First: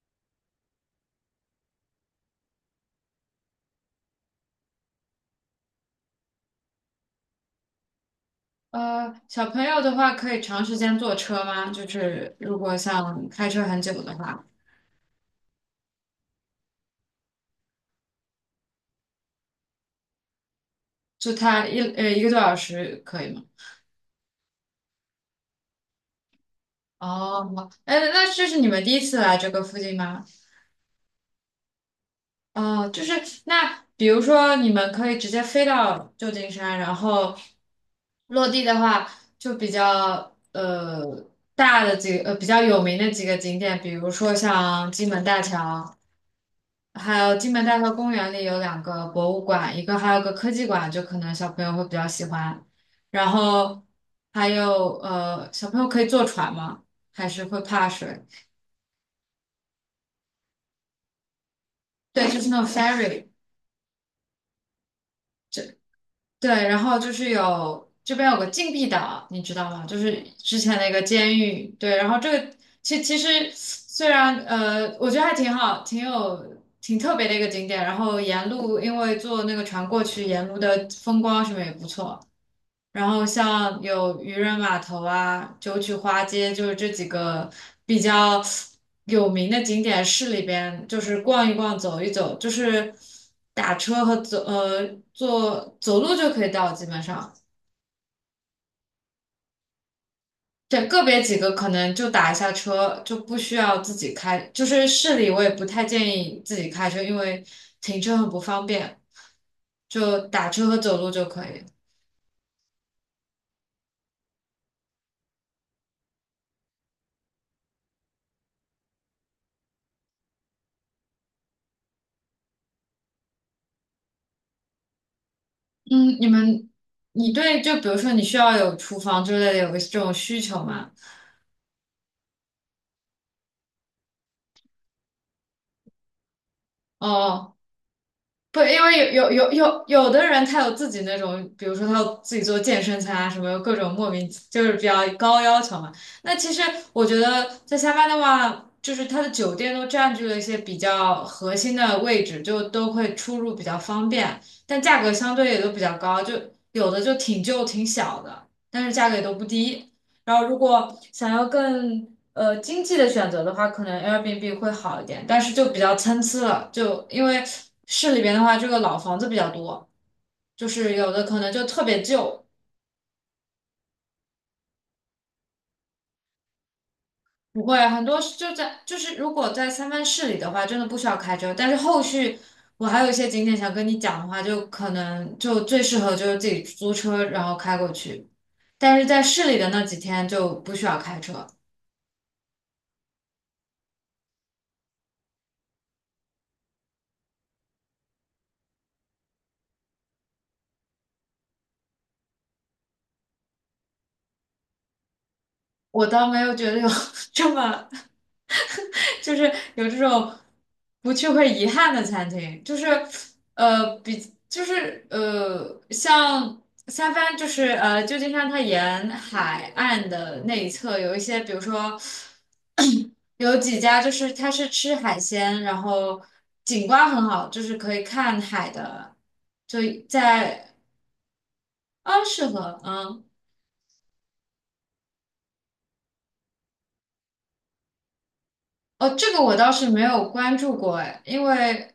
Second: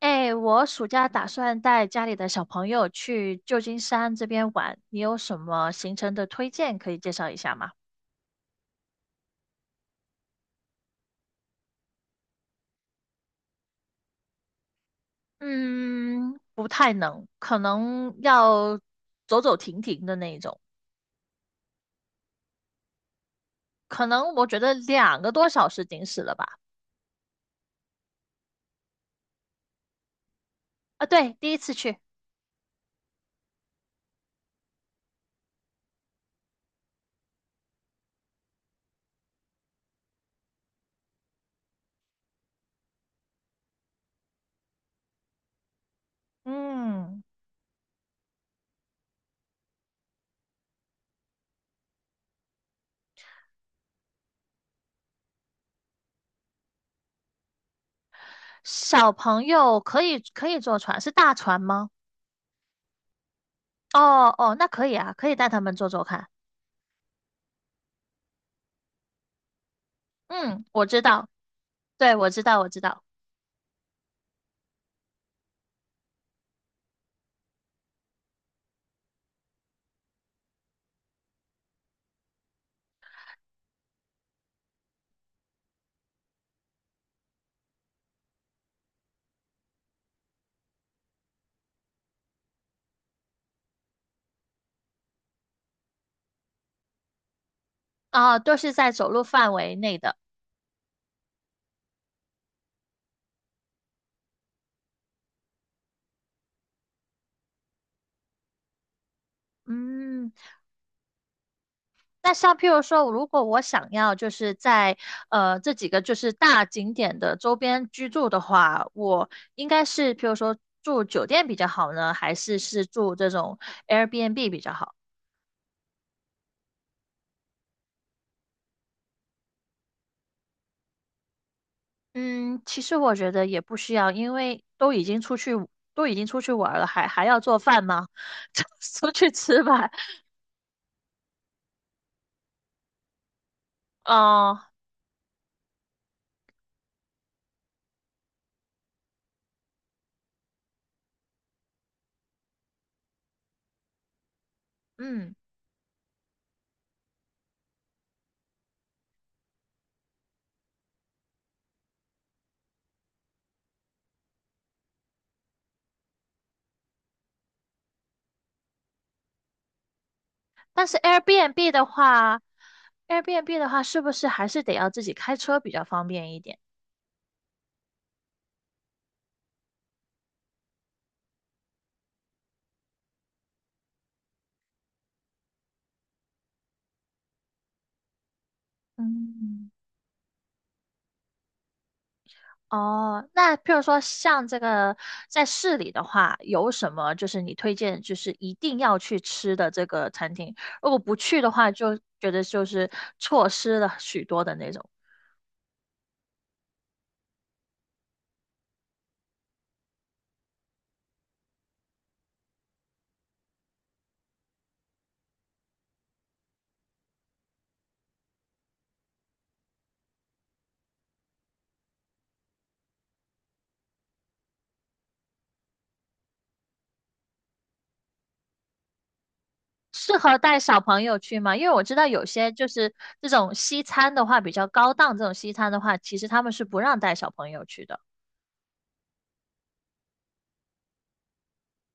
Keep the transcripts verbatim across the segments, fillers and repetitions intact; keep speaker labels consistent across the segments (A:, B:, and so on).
A: 哎，我暑假打算带家里的小朋友去旧金山这边玩，你有什么行程的推荐可以介绍一下吗？
B: 呃，小朋友的话可以长时间坐车吗？就是如果像开车很久的话，
A: 嗯，不太能，可能要走走停停的那一种，
B: 就他一呃一个多小时可以吗？
A: 可能我觉得两个多小时顶死了吧。
B: 哦，哎，那这是你们第一次来这个附近吗？
A: 啊，对，第一次去。
B: 哦，就是那比如说你们可以直接飞到旧金山，然后落地的话就比较呃大的几个呃比较有名的几个景点，比如说像金门大桥。还
A: 嗯，
B: 有金门大桥公园里有两个博物馆，一个还有个科技馆，就可能小朋友会比较喜欢。然后还有呃，小朋友可以坐船吗？还是会怕水？
A: 小朋友可以可以坐船，是大船吗？
B: 对，就是那种 ferry。
A: 哦哦，那可以啊，可以带他
B: 这
A: 们坐坐看。
B: 对，然后就是有这边有个禁闭岛，你知道吗？就是之
A: 嗯，
B: 前
A: 我
B: 那
A: 知
B: 个
A: 道，
B: 监狱。对，然
A: 对，
B: 后
A: 我
B: 这
A: 知
B: 个
A: 道，我知
B: 其
A: 道。
B: 其实虽然呃，我觉得还挺好，挺有挺特别的一个景点。然后沿路因为坐那个船过去，沿路的风光什么也不错。然后像有渔人码头啊、九曲花街，就是这几个比较有名的景点，市里边就是逛一逛、走一走，就是打车和走呃坐走路就可以到，基本上。
A: 啊，都是在走路范围内的。
B: 对，个别几个可能就打一下车，就不需要自己开。就是市里我也不太建议自己开车，因为停车很不方便，就
A: 嗯，
B: 打车和走路就可以。
A: 那像譬如说，如果我想要就是在呃这几个就是大景点的周边居住的话，我应该是譬如说住酒店比较好呢，还是是住这种 Airbnb 比较好？
B: 嗯，你们，你对，就比如说你需要有厨房之类的，有个这种需求吗？
A: 嗯，其实我觉得也不需要，因为都已经出去都已经出去玩儿了，还还要
B: 哦，
A: 做饭吗？
B: 不，
A: 就
B: 因
A: 出
B: 为
A: 去
B: 有有有
A: 吃
B: 有
A: 吧。
B: 有的人他有自己那种，比如说他有自己做健身餐啊，什么各种莫名
A: 哦，
B: 就是比较高要求嘛。那其实我觉得在塞班的话，就是它的酒店都占据了一些比较核心的位置，就都会出入比较方便，但价格
A: 嗯，
B: 相对也都比较高，就有的就挺旧挺小的，但是价格也都不低。然后如果想要更呃经济的选择的话，可能 Airbnb 会好一点，但是就比较参差了，就因为市里边的话，这个老房子比较多，就
A: 但
B: 是
A: 是
B: 有的可能就
A: Airbnb
B: 特
A: 的
B: 别
A: 话
B: 旧，
A: ，Airbnb 的话是不是还是得要自己开车比较方便一点？
B: 不会很多是就在就是如果在三藩市里的话，真的不需要开车，但是后续。我还有一些景点想跟你讲的话，就可能就最适合就是自己租车然后开过去，但是在市里的
A: 嗯，
B: 那几天就不需要开车。
A: 哦，那譬如说像这个在市里的话，有什么就是你推荐就是一定要去吃的这个餐厅？如果不去的话，就觉得就是错失了许多的那种。
B: 我倒没有觉得有 这么就是有这种不去会遗憾的餐厅，就是呃比就是呃像三藩就是呃旧金山它沿海岸的那一侧有一些，比如说有几家就是它是吃海鲜，然后景观很好，就是可以看海的，就
A: 适合带
B: 在
A: 小朋友去吗？因为我知道
B: 啊
A: 有
B: 适
A: 些就
B: 合
A: 是
B: 嗯。
A: 这种西餐的话，比较高档这种西餐的话，其实他们是不让带小朋友去的。
B: 哦，这个我倒是没有关注过哎，因为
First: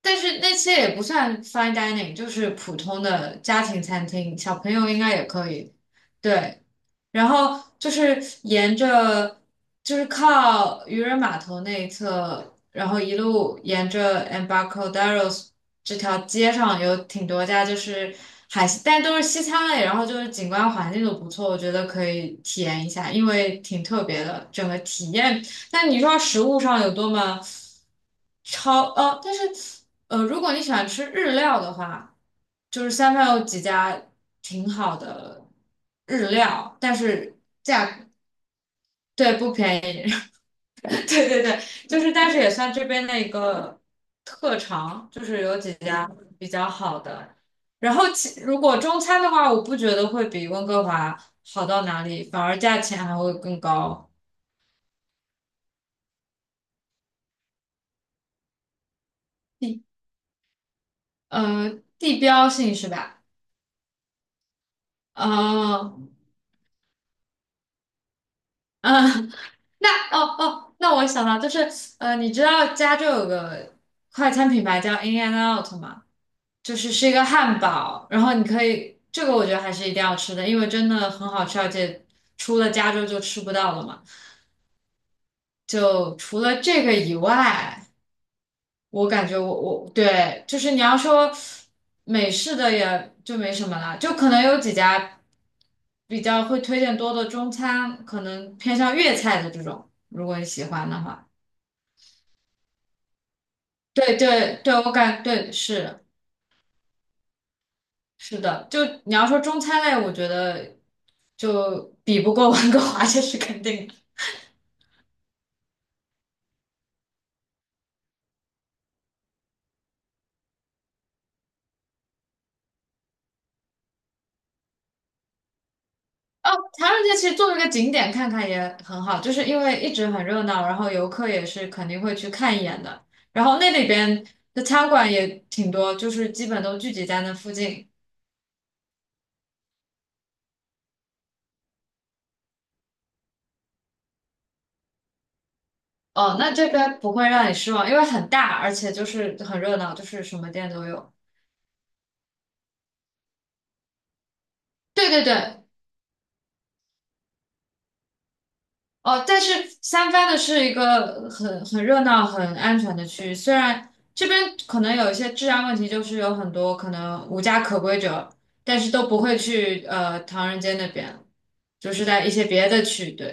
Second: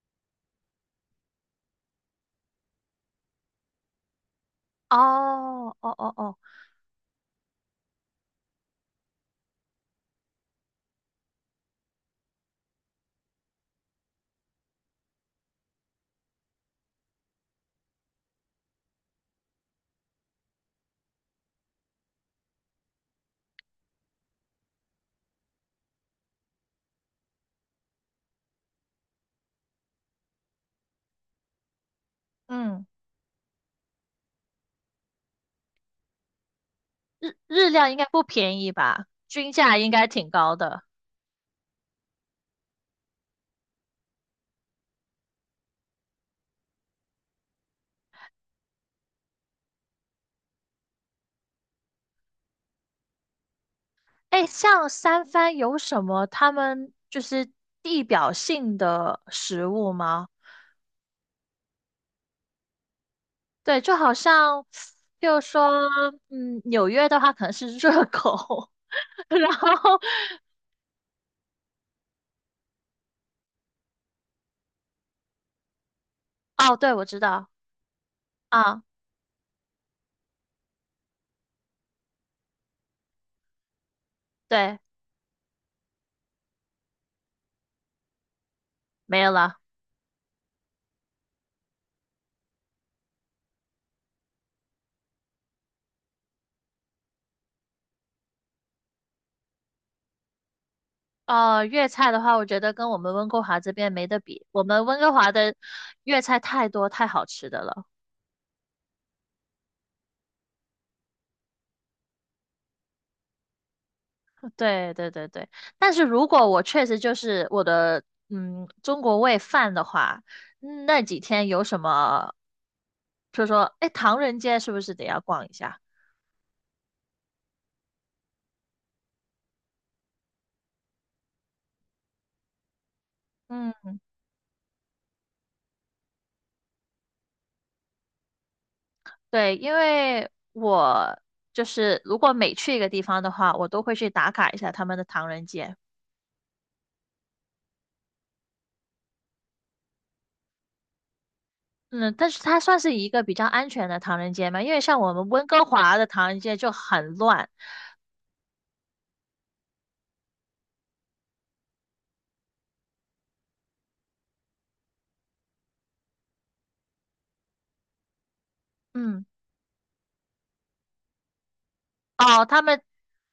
B: 但是那些也不算 fine dining，就是普通的家庭餐厅，小朋友应该也可以。
A: 哦，哦哦哦，
B: 对，然后就是沿着就是靠渔人码头那一侧，然后一路沿着 e m b a r k o d e r o s 这条街上有挺多家就是海西，但都是西餐类，然后就是景观环境都不错，我觉得可以体验一下，因为挺特别的，整个体验。但你说食物上有多么超呃，但是呃，如果你喜欢吃日料的话，就
A: 嗯，
B: 是三藩有几家挺好的日料，但
A: 日
B: 是
A: 日
B: 价
A: 料应该
B: 格
A: 不便宜吧？
B: 对不
A: 均
B: 便
A: 价应该
B: 宜，
A: 挺高的。
B: 对对对，就是但是也算这边的一个特长，就是有几家比较好的。然后其如果中餐的话，我不觉得会比温哥华好到哪里，反而价钱还会更高，
A: 哎，像三藩有什么他们就是地表性的食物
B: 地
A: 吗？
B: 呃地标性是吧？
A: 对，就好像，就说，
B: 哦，
A: 嗯，纽约的话可能是热狗，
B: 嗯，
A: 然
B: 那
A: 后，
B: 哦哦，那我想到就是，呃，你知道加州有个快餐品牌叫 In and Out 吗？
A: 哦，
B: 就是
A: 对，我
B: 是一
A: 知
B: 个
A: 道，
B: 汉堡，然后你可
A: 啊，
B: 以，这个我觉得还是一定要吃的，因为真的很好吃，而且除了加州就吃不到了嘛。
A: 对，
B: 就除了这个以外，我
A: 没
B: 感
A: 有
B: 觉
A: 了。
B: 我我对，就是你要说美式的也就没什么了，就可能有几家。比较会推荐多的中餐，可能偏向粤菜的这种，如果你喜欢的话。
A: 哦，粤菜的话，我觉得跟我们温哥华这边没
B: 对
A: 得比，
B: 对
A: 我
B: 对，
A: 们
B: 我
A: 温哥
B: 感
A: 华
B: 对
A: 的
B: 是
A: 粤菜太多太好吃的了。
B: 是的，就你要说中餐类，我觉得就比不过温哥华，这是肯定的。
A: 对对对对，但是如果我确实就是我的嗯中国胃犯的话，嗯那几天有什么，就说哎唐人街是不是得要逛一下？
B: 唐人街其实作为一个景点看看也很好，就是因为一直很热闹，然后游客也是肯定会去看一眼的。然后那里
A: 嗯，
B: 边的餐馆也挺多，就是基本都聚集在那附近。
A: 对，因为我就是如果每去一个地方的话，我都会去打卡一下他们的唐人街。
B: 哦，那这边不会让你失望，因为很大，而且就是很热闹，就是什么店都有。
A: 嗯，但是它算是一个比较安全的唐人街嘛，因为像
B: 对
A: 我
B: 对
A: 们温哥
B: 对，
A: 华的唐人街就很乱。
B: 哦，但是三藩的是一个很很热闹、很安全的区域，虽然这边可能有一些治安问题，就是有很多可能无家可归者，但是都不
A: 嗯，
B: 会去呃唐人街那边，就是在一些
A: 哦，他
B: 别
A: 们
B: 的区，对，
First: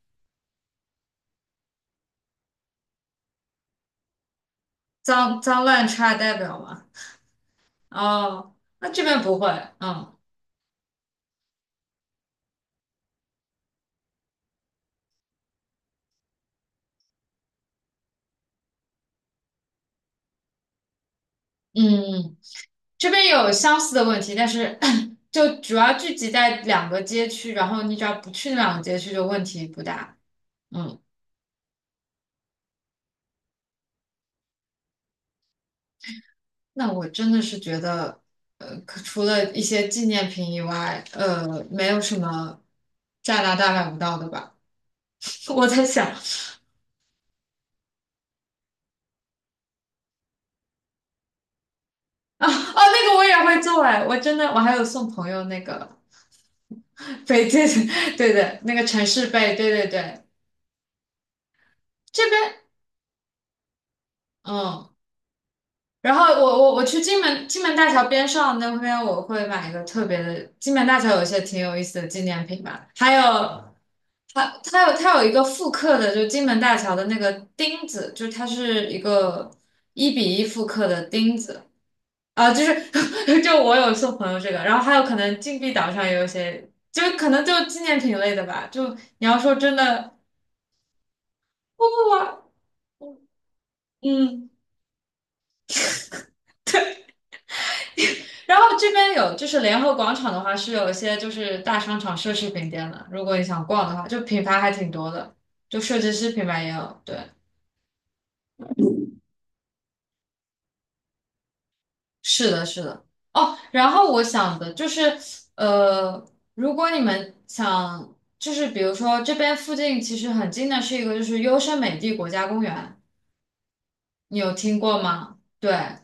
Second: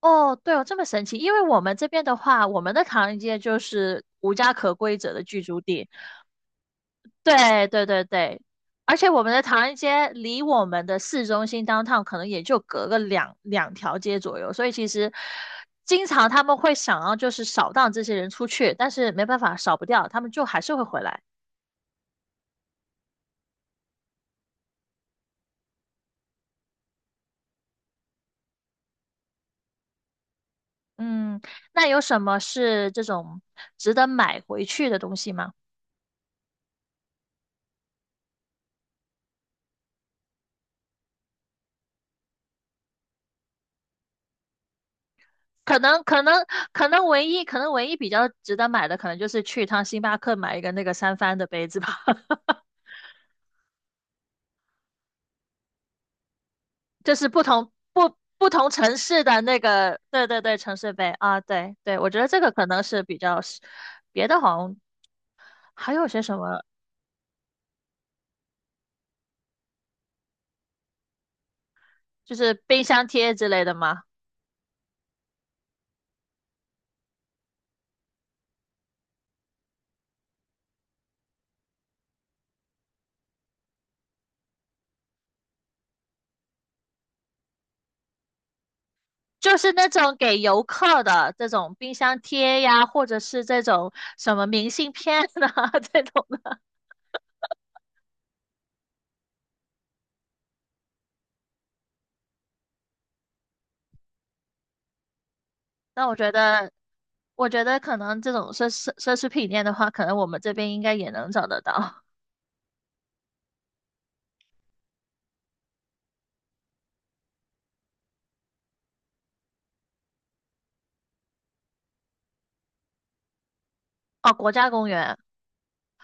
A: 哦，对哦，这么神奇！因为我们这边的话，我们的唐人街就是无家可归者的
B: 脏
A: 居住
B: 脏乱
A: 地。
B: 差代表嘛。
A: 对对对对，
B: 哦，那
A: 而
B: 这
A: 且
B: 边
A: 我们
B: 不
A: 的
B: 会，
A: 唐人街
B: 嗯。
A: 离我们的市中心 downtown 可能也就隔个两两条街左右，所以其实经常他们会想要就是扫荡这些人出去，但是没办法扫不掉，他们就还是会回来。
B: 嗯，这边有相似的问题，但是 就主要聚集在两个街区，然后你只要不去那两个街区，就问题不大。嗯，
A: 嗯，那有什么是这种值得买回去的东西吗？
B: 那我真的是觉得，呃，可除了一些纪念品以外，呃，没有什么加拿大买不到的吧？我
A: 可
B: 在
A: 能
B: 想
A: 可能可能唯一可能唯一比较值得买的，可能就是去一趟星巴克买一个那个三番的杯子吧，
B: 啊，哦，那个我也会做哎，我真的我还有送朋友那个
A: 就 是不
B: 背对
A: 同不
B: 对对
A: 不
B: 对，
A: 同
B: 那个
A: 城
B: 城
A: 市
B: 市
A: 的
B: 背，
A: 那
B: 对对
A: 个，
B: 对，
A: 对对对，城市杯啊，对对，我觉得
B: 这
A: 这个
B: 边。
A: 可能是比较实，别的好像
B: 嗯，
A: 还有
B: 然
A: 些
B: 后
A: 什
B: 我
A: 么，
B: 我我去金门金门大桥边上那边，我会买一个特别的。金门大桥有一些挺有意思的纪
A: 就
B: 念
A: 是
B: 品
A: 冰
B: 吧，
A: 箱
B: 还
A: 贴之
B: 有
A: 类的吗？
B: 它它有它有一个复刻的，就金门大桥的那个钉子，就它是一个一比一复刻的钉子啊，就是 就我有送朋友这个，然后还有可能禁闭岛上也有一些，就可能就纪念品类的吧。就你要说
A: 就是
B: 真
A: 那种
B: 的，
A: 给游客的这种
B: 不
A: 冰
B: 不
A: 箱
B: 不，
A: 贴呀，或者是这种什么
B: 嗯。
A: 明信片啊 这种的，
B: 然后这边有就是联合广场的话是有一些就是大商场奢侈品店的，如果你想逛的话，就品牌还挺多的，就设
A: 那
B: 计
A: 我觉
B: 师品牌也
A: 得。
B: 有。对，
A: 我觉得可能这种奢侈奢侈品店的话，可能我们这边应该也能找得到。
B: 是的，是的。哦，然后我想的就是，呃，如果你们想，就是比如说这边附近其实很近的是一个就是优胜美地国家公园，
A: 哦，
B: 你
A: 国
B: 有
A: 家
B: 听
A: 公
B: 过
A: 园
B: 吗？对，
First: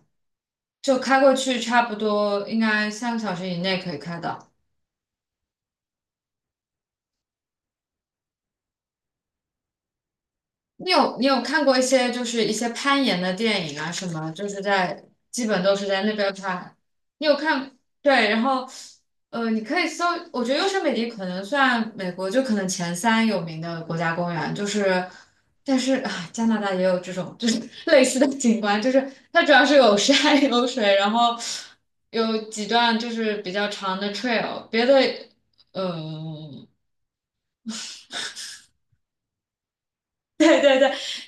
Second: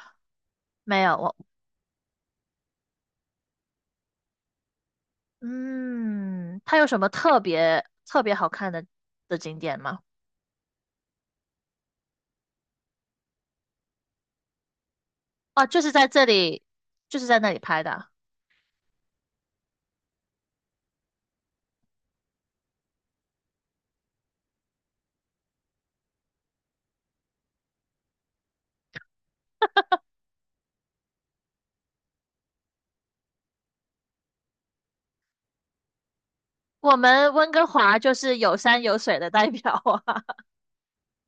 B: 就
A: 没有
B: 开过
A: 我，
B: 去差不多应该三个小时以内可以开到。
A: 嗯，它有什么特别特别好看的的景点吗？
B: 你有你有看过一些就是一些攀岩的电影啊什么，就是在基本
A: 哦，
B: 都
A: 就
B: 是
A: 是
B: 在
A: 在
B: 那
A: 这
B: 边
A: 里，
B: 拍。
A: 就
B: 你
A: 是
B: 有
A: 在那里
B: 看，
A: 拍的。
B: 对，然后呃，你可以搜，我觉得优胜美地可能算美国就可能前三有名的国家公园，就是但是啊，加拿大也有这种就是 类似的景观，就是它主要是有山 有水，然后有几段就是比较长的 trail，别的嗯。呃
A: 我们温哥华就是有山有水的代表啊。
B: 对，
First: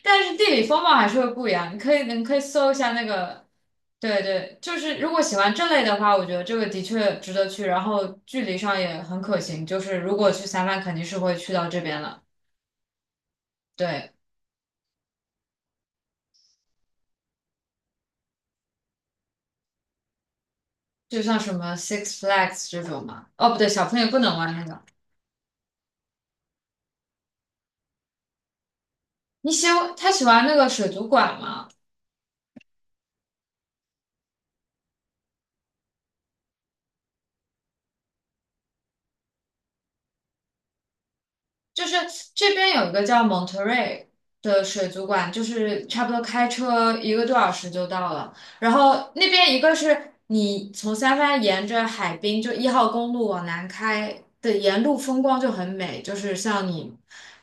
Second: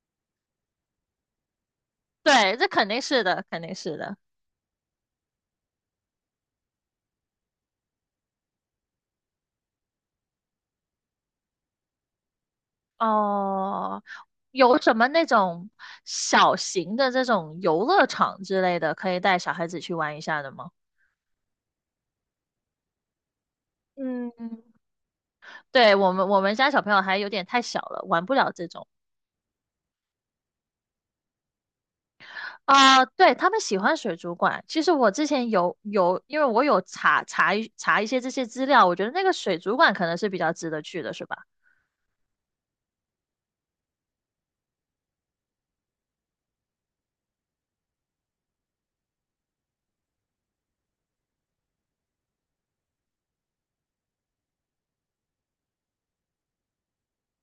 B: 但是地理风貌还是会不一样。你可以，你可以
A: 对，这
B: 搜一
A: 肯
B: 下
A: 定
B: 那
A: 是的，
B: 个，
A: 肯定是的。
B: 对对，就是如果喜欢这类的话，我觉得这个的确值得去，然后距离上也很可行。就是如果去三亚，肯定是会去到这边了。
A: 哦，
B: 对，
A: 有什么那种小型的这种游乐场之类的，可以带小孩子去玩一下的吗？
B: 就像什么 Six Flags 这种嘛，哦，不对，小朋友不
A: 嗯。
B: 能玩那个。
A: 对我们我们家小朋友还有点太小了，玩不了这种
B: 你喜欢他喜欢那个水族馆吗？
A: 啊、对他们喜欢水族馆，其实我之前有有，因为我有查查一查一些这些资料，我觉得那个水族馆可能是比较值得去的，是吧？
B: 就是这边有一个叫蒙特瑞的水族馆，就是差不多开车一个多小时就到了。然后那边一个是你从三藩沿着海滨，就一号公路往南开的沿路风光就很美，就是像你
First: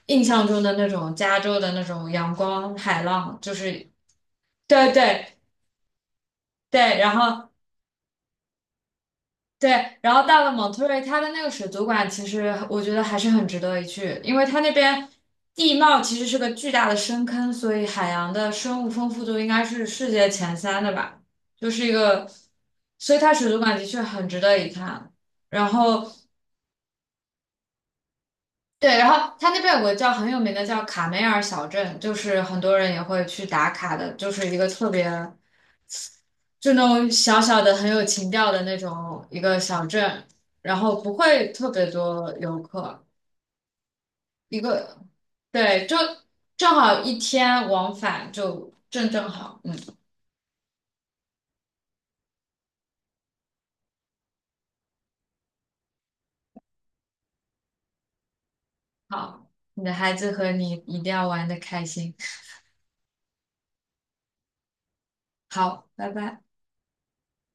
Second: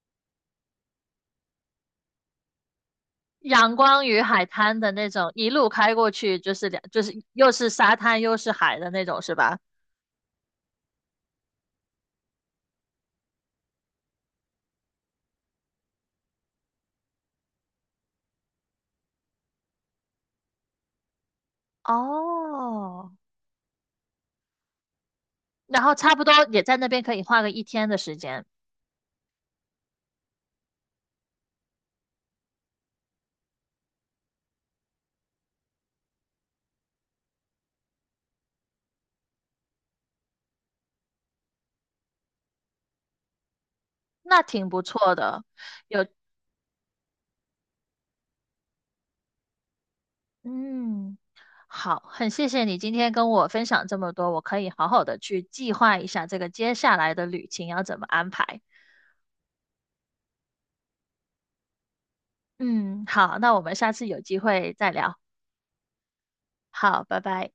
B: 印象中的那种加州的那种阳光海浪，就是
A: 阳光与海滩的
B: 对
A: 那
B: 对
A: 种，一路开过去就是两，
B: 对。
A: 就是
B: 然后
A: 又是沙滩又是海的那种，是吧？
B: 对，然后到了蒙特瑞，它的那个水族馆其实我觉得还是很值得一去，因为它那边地貌其实是个巨大的深坑，所以海洋的生物丰富度应该是世界前三的吧，就是一个，
A: 哦，
B: 所以它水族馆的确很值得一看。然
A: 然后
B: 后
A: 差不多也在那边可以花个一天的时间，
B: 对，然后它那边有个叫很有名的叫卡梅尔小镇，就是很多人也会去打卡的，就是一个特别。就那种小小的很有情调的那种一个小镇，然后不会特别多游客，
A: 那
B: 一
A: 挺不
B: 个，
A: 错的。
B: 对，就正好一天往返就正正好，嗯，
A: 嗯，好，很谢谢你今天跟我分享这么多，我可以好好的去计划一下这个接下来的旅行要怎么安排。
B: 好，你的孩子和你一定要玩的开心，
A: 嗯，好，那我们下次有机会再聊。
B: 好，拜拜。
A: 好，拜拜。